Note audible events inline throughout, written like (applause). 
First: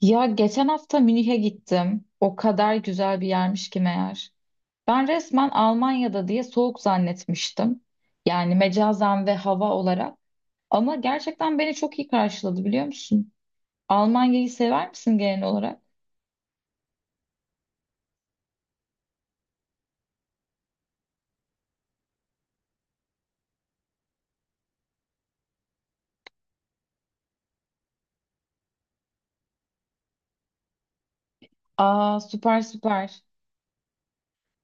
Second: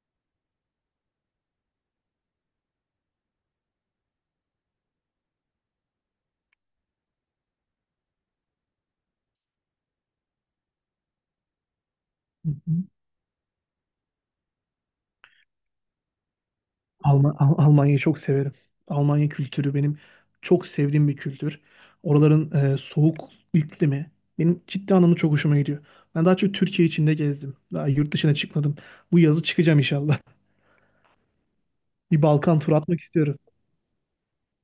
Ya geçen hafta Münih'e gittim. O kadar güzel bir yermiş ki meğer. Ben resmen Almanya'da diye soğuk zannetmiştim. Yani mecazen ve hava olarak. Ama gerçekten beni çok iyi karşıladı biliyor Hmm. musun? Almanya'yı sever misin genel olarak? Almanya'yı çok severim. Almanya kültürü benim çok sevdiğim bir kültür. Oraların soğuk iklimi benim ciddi anlamda çok hoşuma gidiyor. Ben daha çok Türkiye içinde gezdim. Daha yurt dışına çıkmadım. Bu yazı çıkacağım inşallah. (laughs) Aa, Bir Balkan süper turu atmak süper. istiyorum.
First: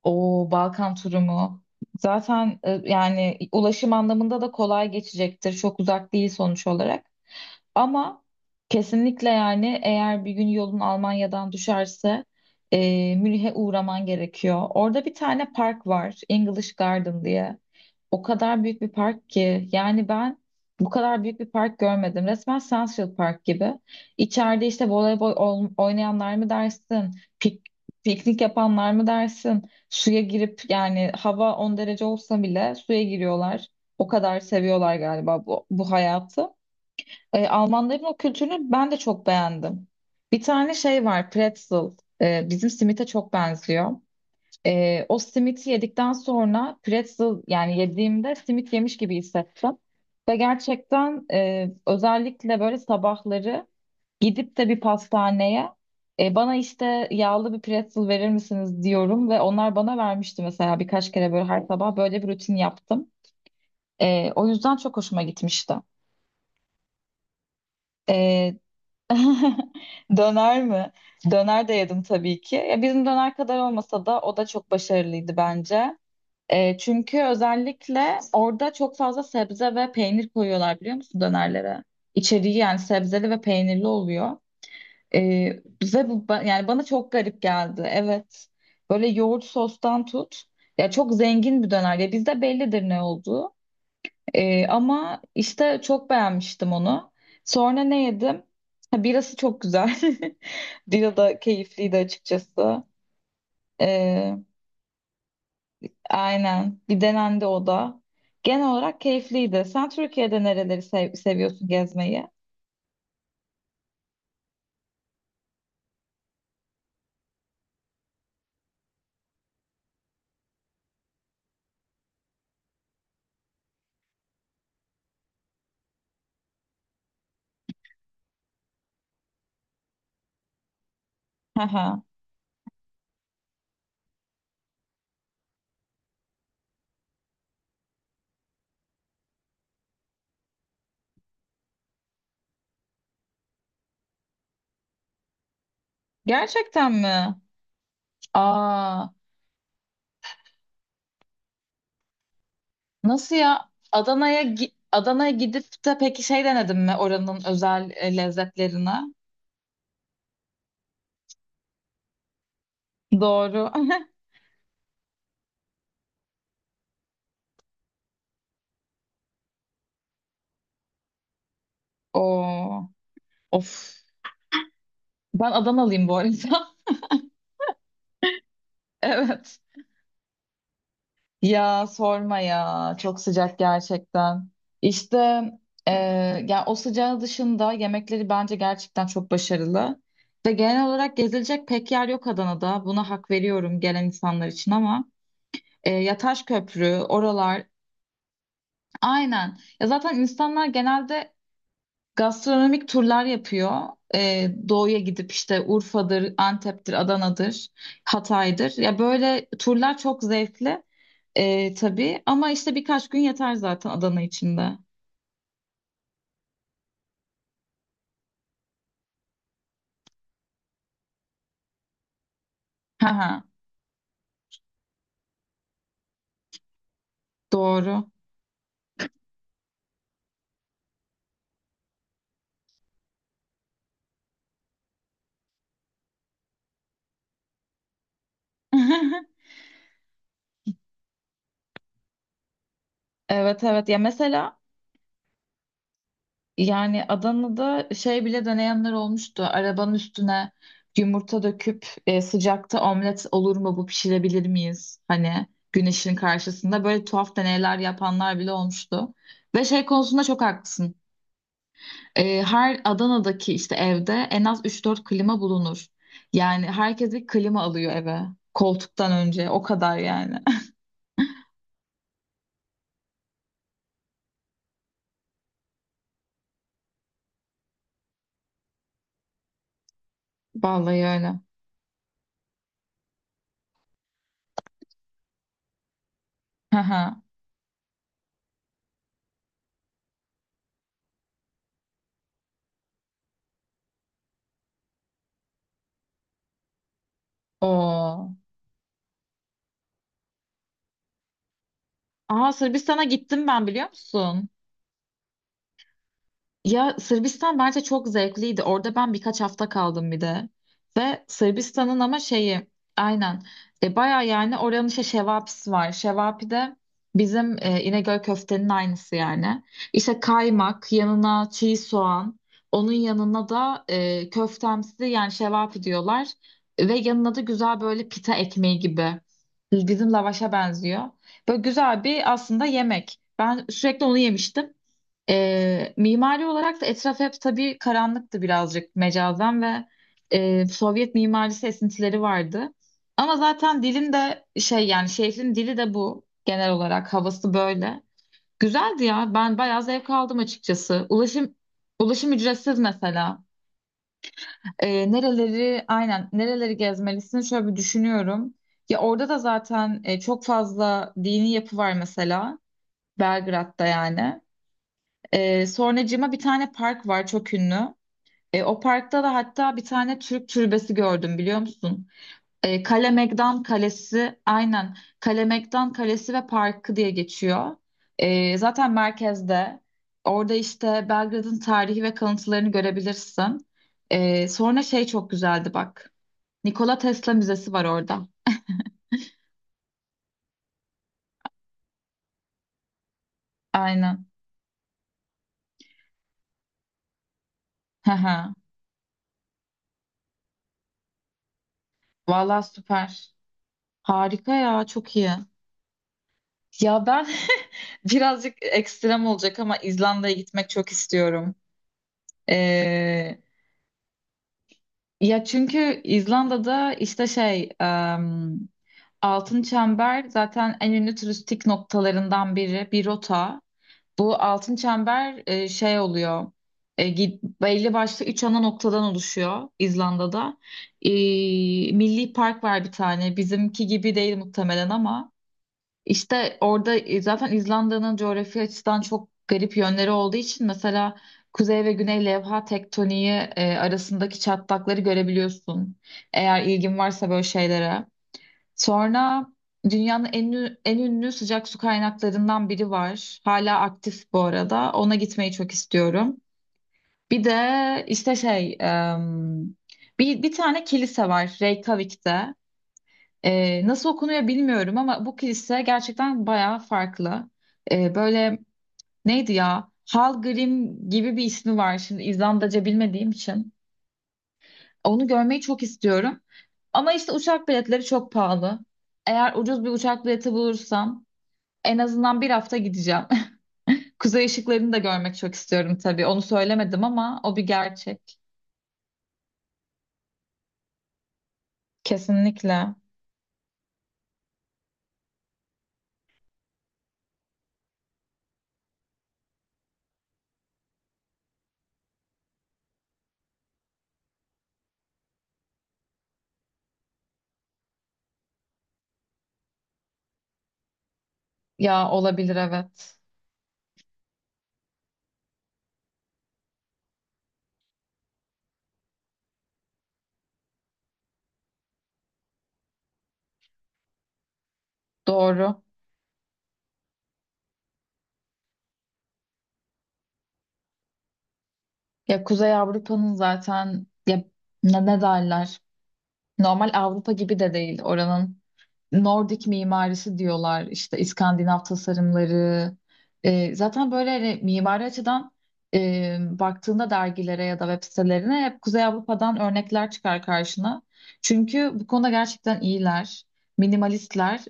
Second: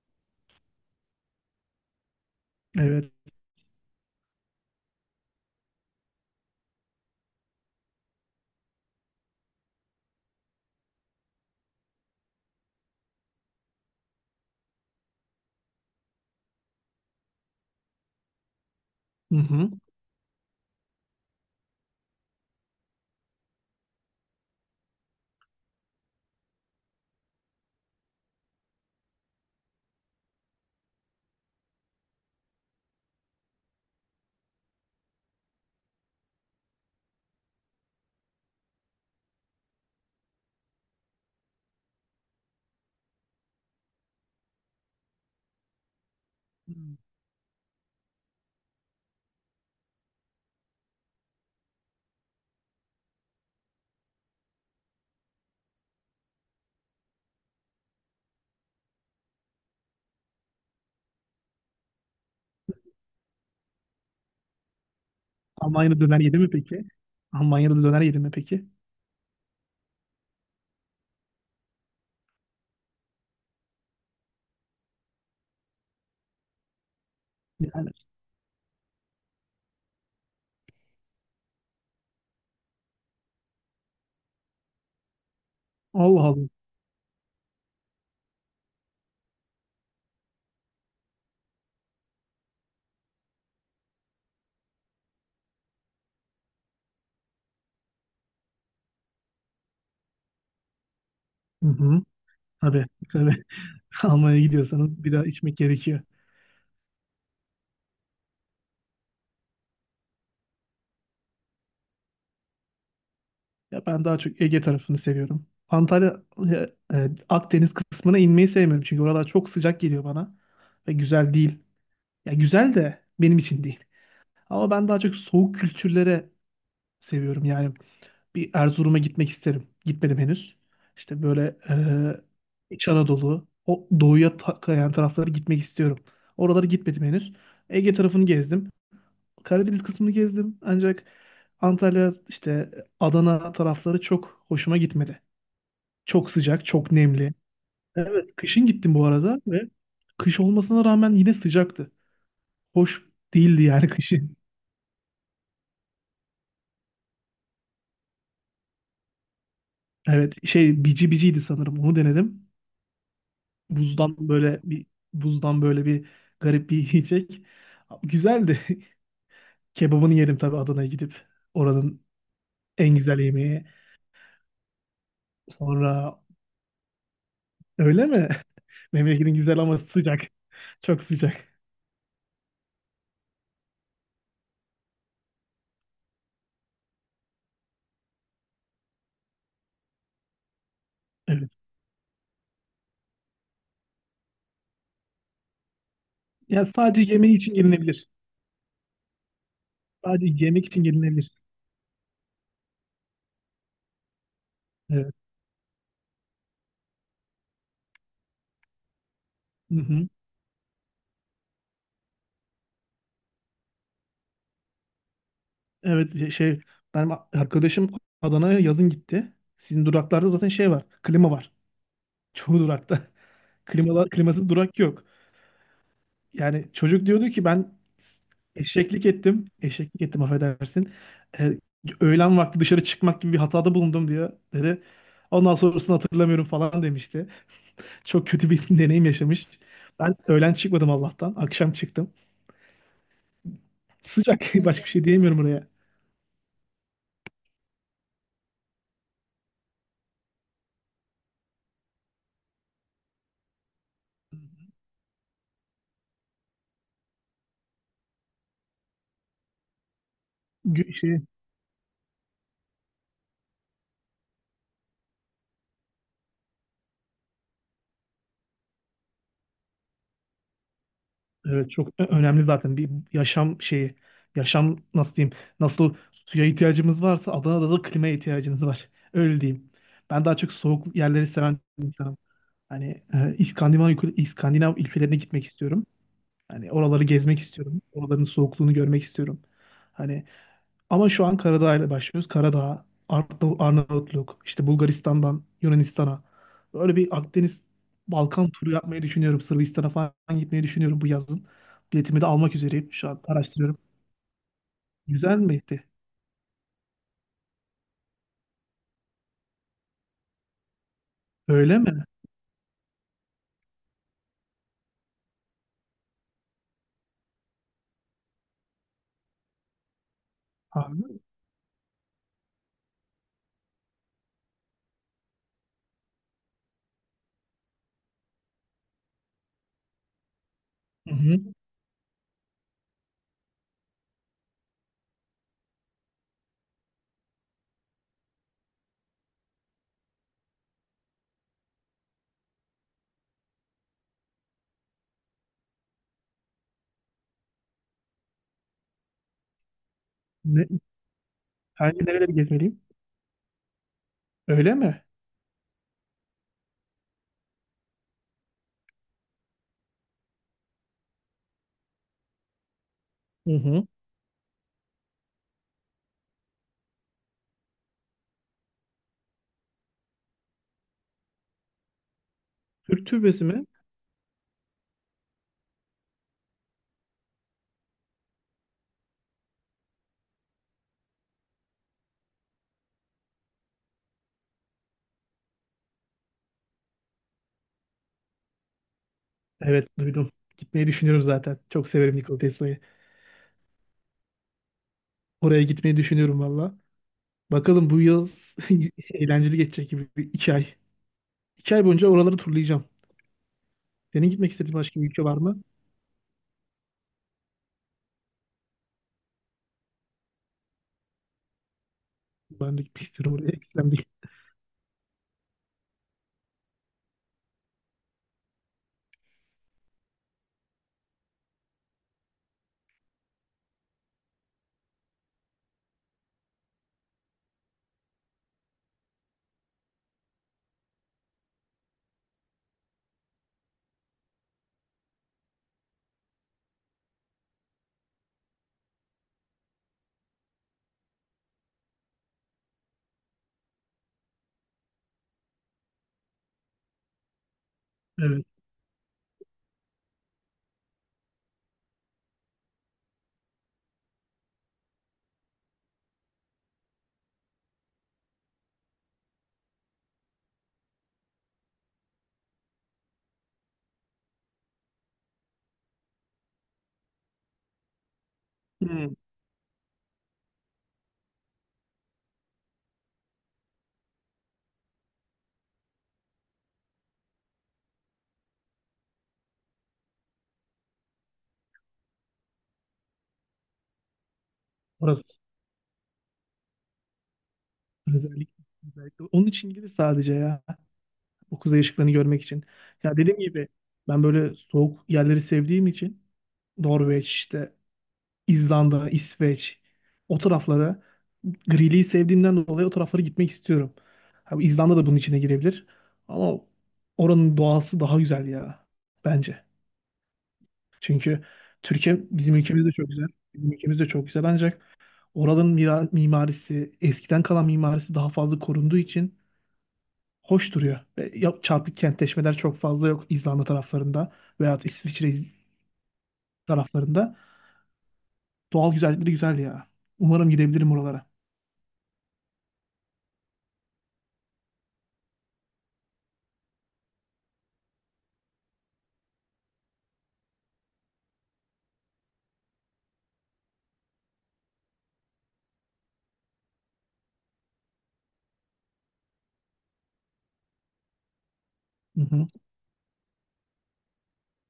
O Balkan turumu. Zaten Evet. yani ulaşım anlamında da kolay geçecektir. Çok uzak değil sonuç olarak. Ama kesinlikle yani eğer bir gün yolun Almanya'dan düşerse Münih'e uğraman gerekiyor. Orada bir tane park var, English Garden diye. O kadar büyük bir park Hı ki hı. yani ben bu kadar büyük bir park görmedim. Resmen Central Park gibi. İçeride işte voleybol oynayanlar mı dersin, pik- piknik yapanlar mı dersin, suya girip yani hava 10 derece olsa bile suya giriyorlar. O kadar seviyorlar galiba bu hayatı. Almanların o kültürünü ben de çok beğendim. Bir tane şey var, pretzel. Bizim simite çok benziyor. O simiti yedikten sonra pretzel yani yediğimde simit yemiş gibi hissettim. Ve gerçekten özellikle böyle sabahları gidip de bir pastaneye bana işte yağlı bir pretzel verir misiniz diyorum ve onlar bana vermişti mesela birkaç kere böyle her sabah böyle bir rutin yaptım. O yüzden çok hoşuma gitmişti. Almanya'da döner yedi mi peki? Almanya'da döner yedi mi Ee, peki? Döner mi? Döner de yedim tabii ki. Ya bizim döner kadar olmasa da o da çok başarılıydı bence. Çünkü Yani özellikle orada çok fazla sebze ve peynir koyuyorlar biliyor musun dönerlere? İçeriği yani sebzeli ve peynirli oluyor. E, Bize bu Allah Allah. yani bana çok garip geldi. Evet. Böyle yoğurt sostan tut. Ya çok zengin bir döner. Ya bizde bellidir ne olduğu. Ama işte çok beğenmiştim onu. Sonra ne yedim? Ha, birası çok güzel. (laughs) Bira da Hı keyifliydi hı. açıkçası. Tabii tabii. (laughs) Ee, Almanya'ya gidiyorsanız bir daha içmek gerekiyor. aynen. Bir denendi o da. Genel olarak keyifliydi. Sen Türkiye'de nereleri seviyorsun gezmeyi? Ya ben daha çok Ege tarafını seviyorum. Antalya, e, Akdeniz kısmına inmeyi sevmiyorum. Çünkü oralar çok sıcak geliyor bana. Ve güzel değil. Ya güzel de benim için değil. Ama ben daha çok soğuk kültürlere seviyorum. Yani bir Erzurum'a gitmek isterim. Gitmedim henüz. İşte böyle Haha. İç Anadolu, o doğuya kayan taraflara gitmek istiyorum. Oralara gitmedim henüz. Ege tarafını gezdim. Karadeniz kısmını gezdim. Ancak Antalya, işte Adana tarafları çok hoşuma gitmedi. Çok sıcak, Gerçekten çok mi? nemli. Evet, kışın gittim bu Aa, arada ve kış olmasına rağmen yine sıcaktı. Hoş nasıl değildi ya? yani (laughs) kışın. Adana'ya Adana'ya gidip de peki şey denedin mi oranın özel lezzetlerine? Evet, şey bici biciydi sanırım. Onu denedim. Doğru. (laughs) Buzdan böyle bir buzdan böyle bir garip bir yiyecek. Güzeldi. (laughs) Kebabını yedim tabii Adana'ya gidip. Oranın Oo, en güzel yemeği. of. Ben Adanalıyım bu Sonra arada. öyle mi? (laughs) (laughs) Memleketin güzel Evet. ama sıcak. (laughs) Çok sıcak. Ya sorma ya. Çok sıcak gerçekten. İşte e, yani o sıcağı dışında yemekleri bence gerçekten çok başarılı. Ve genel olarak Evet. gezilecek pek yer yok Adana'da. Buna hak veriyorum gelen insanlar için ama Yataş Yani Köprü, sadece yemeği için oralar. gelinebilir. Aynen. Ya zaten Sadece insanlar yemek için gelinebilir. genelde gastronomik turlar yapıyor. Doğuya Evet. gidip işte Urfa'dır, Antep'tir, Adana'dır, Hatay'dır. Ya böyle Hı turlar hı. çok zevkli, tabii ama işte birkaç gün yeter zaten Adana içinde. Evet benim arkadaşım Adana'ya yazın gitti. Sizin duraklarda zaten şey var. Klima var. Çoğu durakta. Haha, (laughs) Klimalar, klimasız durak yok. Yani çocuk diyordu ki ben doğru. eşeklik ettim. Eşeklik ettim affedersin. Ee, Öğlen vakti dışarı çıkmak gibi bir hatada bulundum diye dedi. Ondan sonrasını hatırlamıyorum falan demişti. Çok kötü bir (laughs) deneyim yaşamış. (laughs) Ben öğlen çıkmadım Allah'tan. Akşam çıktım. Evet, evet, ya Sıcak. (laughs) mesela. Başka bir şey diyemiyorum oraya. Yani Adana'da şey bile deneyenler olmuştu. Arabanın üstüne yumurta döküp sıcakta omlet olur mu, bu pişirebilir miyiz? Hani güneşin karşısında böyle tuhaf deneyler yapanlar bile olmuştu. Ve şey konusunda çok Gü- haklısın. Şey, Her Adana'daki işte evde en az üç dört klima bulunur. Yani herkes bir klima alıyor eve. Koltuktan önce o kadar yani. Evet çok önemli zaten bir yaşam şeyi. Yaşam nasıl diyeyim? Nasıl suya ihtiyacımız varsa Adana'da da klimaya ihtiyacımız var. (laughs) Öyle diyeyim. Ben daha çok (laughs) soğuk Vallahi yerleri öyle. seven bir insanım. Hani İskandinav, İskandinav ülkelerine gitmek istiyorum. Hani Hı oraları hı. gezmek istiyorum. Oraların soğukluğunu görmek istiyorum. Hani ama şu an Karadağ ile başlıyoruz. Karadağ, Arnavutluk, işte Bulgaristan'dan Yunanistan'a. Böyle bir Akdeniz Oo. Balkan turu yapmayı düşünüyorum. Sırbistan'a falan gitmeyi düşünüyorum bu yazın. Biletimi de Aa, almak üzereyim. Sırbistan'a Şu an gittim ben araştırıyorum. biliyor musun? Güzel miydi? Ya Sırbistan bence çok zevkliydi. Orada ben birkaç hafta kaldım bir de. Ve Öyle Sırbistan'ın mi? ama şeyi aynen, baya yani oranın işte şevapisi var. Şevapi de bizim İnegöl köftenin aynısı yani. İşte kaymak, Abi. yanına çiğ soğan, onun yanına da köftemsi yani şevapi diyorlar. Ve yanına da güzel böyle pita ekmeği gibi. Bizim lavaşa benziyor. Hı hı. Böyle güzel bir aslında yemek. Ben sürekli onu yemiştim. Mimari olarak da etraf hep tabii karanlıktı birazcık mecazen ve Sovyet mimarisi esintileri vardı. Ama zaten dilin de şey yani şehrin dili de bu, genel olarak havası böyle. Güzeldi ya, ben bayağı zevk aldım Ne, açıkçası. Ulaşım sence ulaşım nereleri ücretsiz gezmeliyim? mesela. Öyle mi? Nereleri, aynen, nereleri gezmelisin şöyle bir düşünüyorum. Ya orada da zaten çok fazla dini yapı var mesela Hı Belgrad'da hı. yani. Sonracığıma bir tane park var çok ünlü. O parkta da hatta bir tane Türk türbesi gördüm biliyor musun? Türk Kale türbesi Megdan mi? Kalesi, aynen, Kale Megdan Kalesi ve Parkı diye geçiyor. Zaten merkezde. Orada işte Belgrad'ın tarihi ve kalıntılarını görebilirsin. Sonra şey çok güzeldi bak. Nikola Tesla Müzesi var orada. Evet duydum. Gitmeyi düşünüyorum zaten. Çok severim Nikola Tesla'yı. Aynen. Oraya gitmeyi düşünüyorum valla. Bakalım bu yıl (laughs) (laughs) eğlenceli geçecek gibi bir iki ay. İki ay boyunca oraları Valla turlayacağım. süper. Senin gitmek Harika istediğin ya, başka bir çok ülke iyi. var mı? Ya ben (laughs) birazcık ekstrem olacak ama İzlanda'ya gitmek çok istiyorum. Ben de gitmek istiyorum Ee, oraya. Ekstrem değil. Ya çünkü İzlanda'da işte şey, Altın Çember zaten en ünlü turistik noktalarından biri, bir rota. Bu Altın Çember şey oluyor. Belli başlı üç ana noktadan oluşuyor İzlanda'da. Ee, Milli Park var bir tane. Bizimki gibi değil muhtemelen ama. İşte orada zaten İzlanda'nın coğrafi açıdan çok garip yönleri olduğu için mesela kuzey ve güney levha tektoniği arasındaki çatlakları görebiliyorsun. Eğer ilgin varsa böyle şeylere. Evet. Sonra dünyanın en ünlü sıcak su kaynaklarından biri var. Hala aktif bu arada. Ona gitmeyi çok istiyorum. Bir de işte şey, bir tane kilise var Reykjavik'te. Nasıl okunuyor bilmiyorum ama bu kilise gerçekten bayağı farklı. Böyle Hmm. neydi ya? Hallgrim gibi bir ismi var, şimdi İzlandaca bilmediğim için. Onu görmeyi çok istiyorum. Ama işte uçak biletleri çok pahalı. Eğer ucuz bir uçak bileti bulursam en azından bir hafta gideceğim. (laughs) Kuzey ışıklarını da Orası. görmek çok istiyorum tabii. Onu söylemedim ama o bir gerçek. Özellikle, özellikle. Onun için gidip sadece ya. O kuzey ışıklarını görmek için. Kesinlikle. Ya dediğim gibi ben böyle soğuk yerleri sevdiğim için Norveç işte İzlanda, İsveç o taraflara griliği sevdiğimden dolayı o taraflara gitmek istiyorum. Ha, İzlanda da bunun içine girebilir. Ama oranın doğası daha güzel ya bence. Çünkü Ya Türkiye bizim olabilir, ülkemiz de çok evet. güzel. Bizim ülkemiz de çok güzel ancak oranın mimarisi, eskiden kalan mimarisi daha fazla korunduğu için hoş duruyor. Ve çarpık kentleşmeler çok fazla yok İzlanda taraflarında veya İsviçre Doğru. taraflarında. Doğal güzellikleri güzel ya. Umarım gidebilirim oralara. Ya Kuzey Avrupa'nın zaten ya ne derler? Normal Avrupa gibi de değil oranın. Nordik mimarisi diyorlar işte, İskandinav tasarımları. Zaten böyle hani mimari açıdan baktığında dergilere ya da web sitelerine hep Kuzey Avrupa'dan örnekler çıkar karşına. Çünkü bu Hı konuda hı. gerçekten iyiler, minimalistler.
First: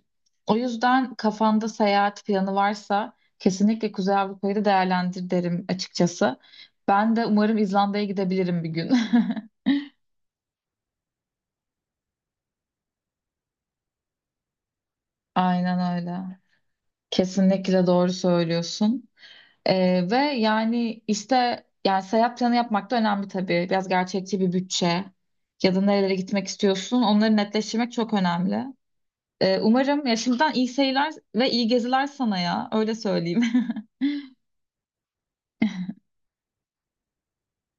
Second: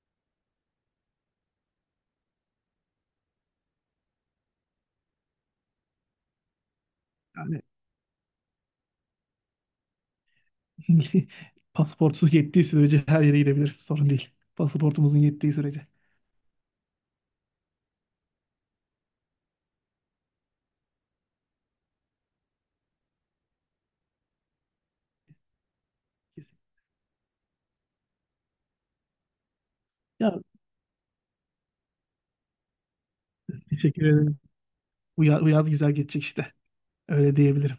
O yüzden kafanda seyahat planı varsa kesinlikle Kuzey Avrupa'yı da değerlendir derim açıkçası. Ben de umarım Yani İzlanda'ya gidebilirim bir gün. (laughs) pasaportunuz yettiği sürece her yere gidebilir. Sorun değil. Pasaportumuzun (laughs) yettiği sürece. Aynen öyle. Kesinlikle doğru söylüyorsun. Ve yani işte, yani seyahat planı yapmak da önemli tabii. Biraz gerçekçi bir bütçe ya da nerelere gitmek istiyorsun, onları netleştirmek çok önemli. Umarım ya, Ya şimdiden iyi seyirler ve iyi geziler sana, ya öyle söyleyeyim. (laughs) teşekkür ederim. Bu yaz güzel geçecek işte. Öyle diyebilirim.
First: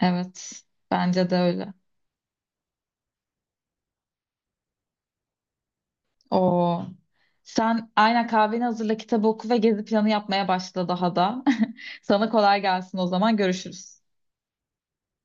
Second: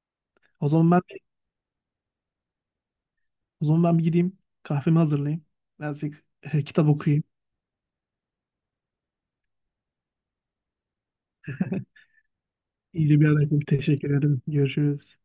Evet, O zaman ben bence de öyle. O zaman ben bir gideyim. Kahvemi hazırlayayım. Birazcık Oo. kitap okuyayım. Sen aynen kahveni hazırla, kitabı oku ve gezi planı yapmaya başla daha da. (laughs) Sana kolay gelsin, o İyice bir zaman arayayım. görüşürüz. Teşekkür ederim. Görüşürüz.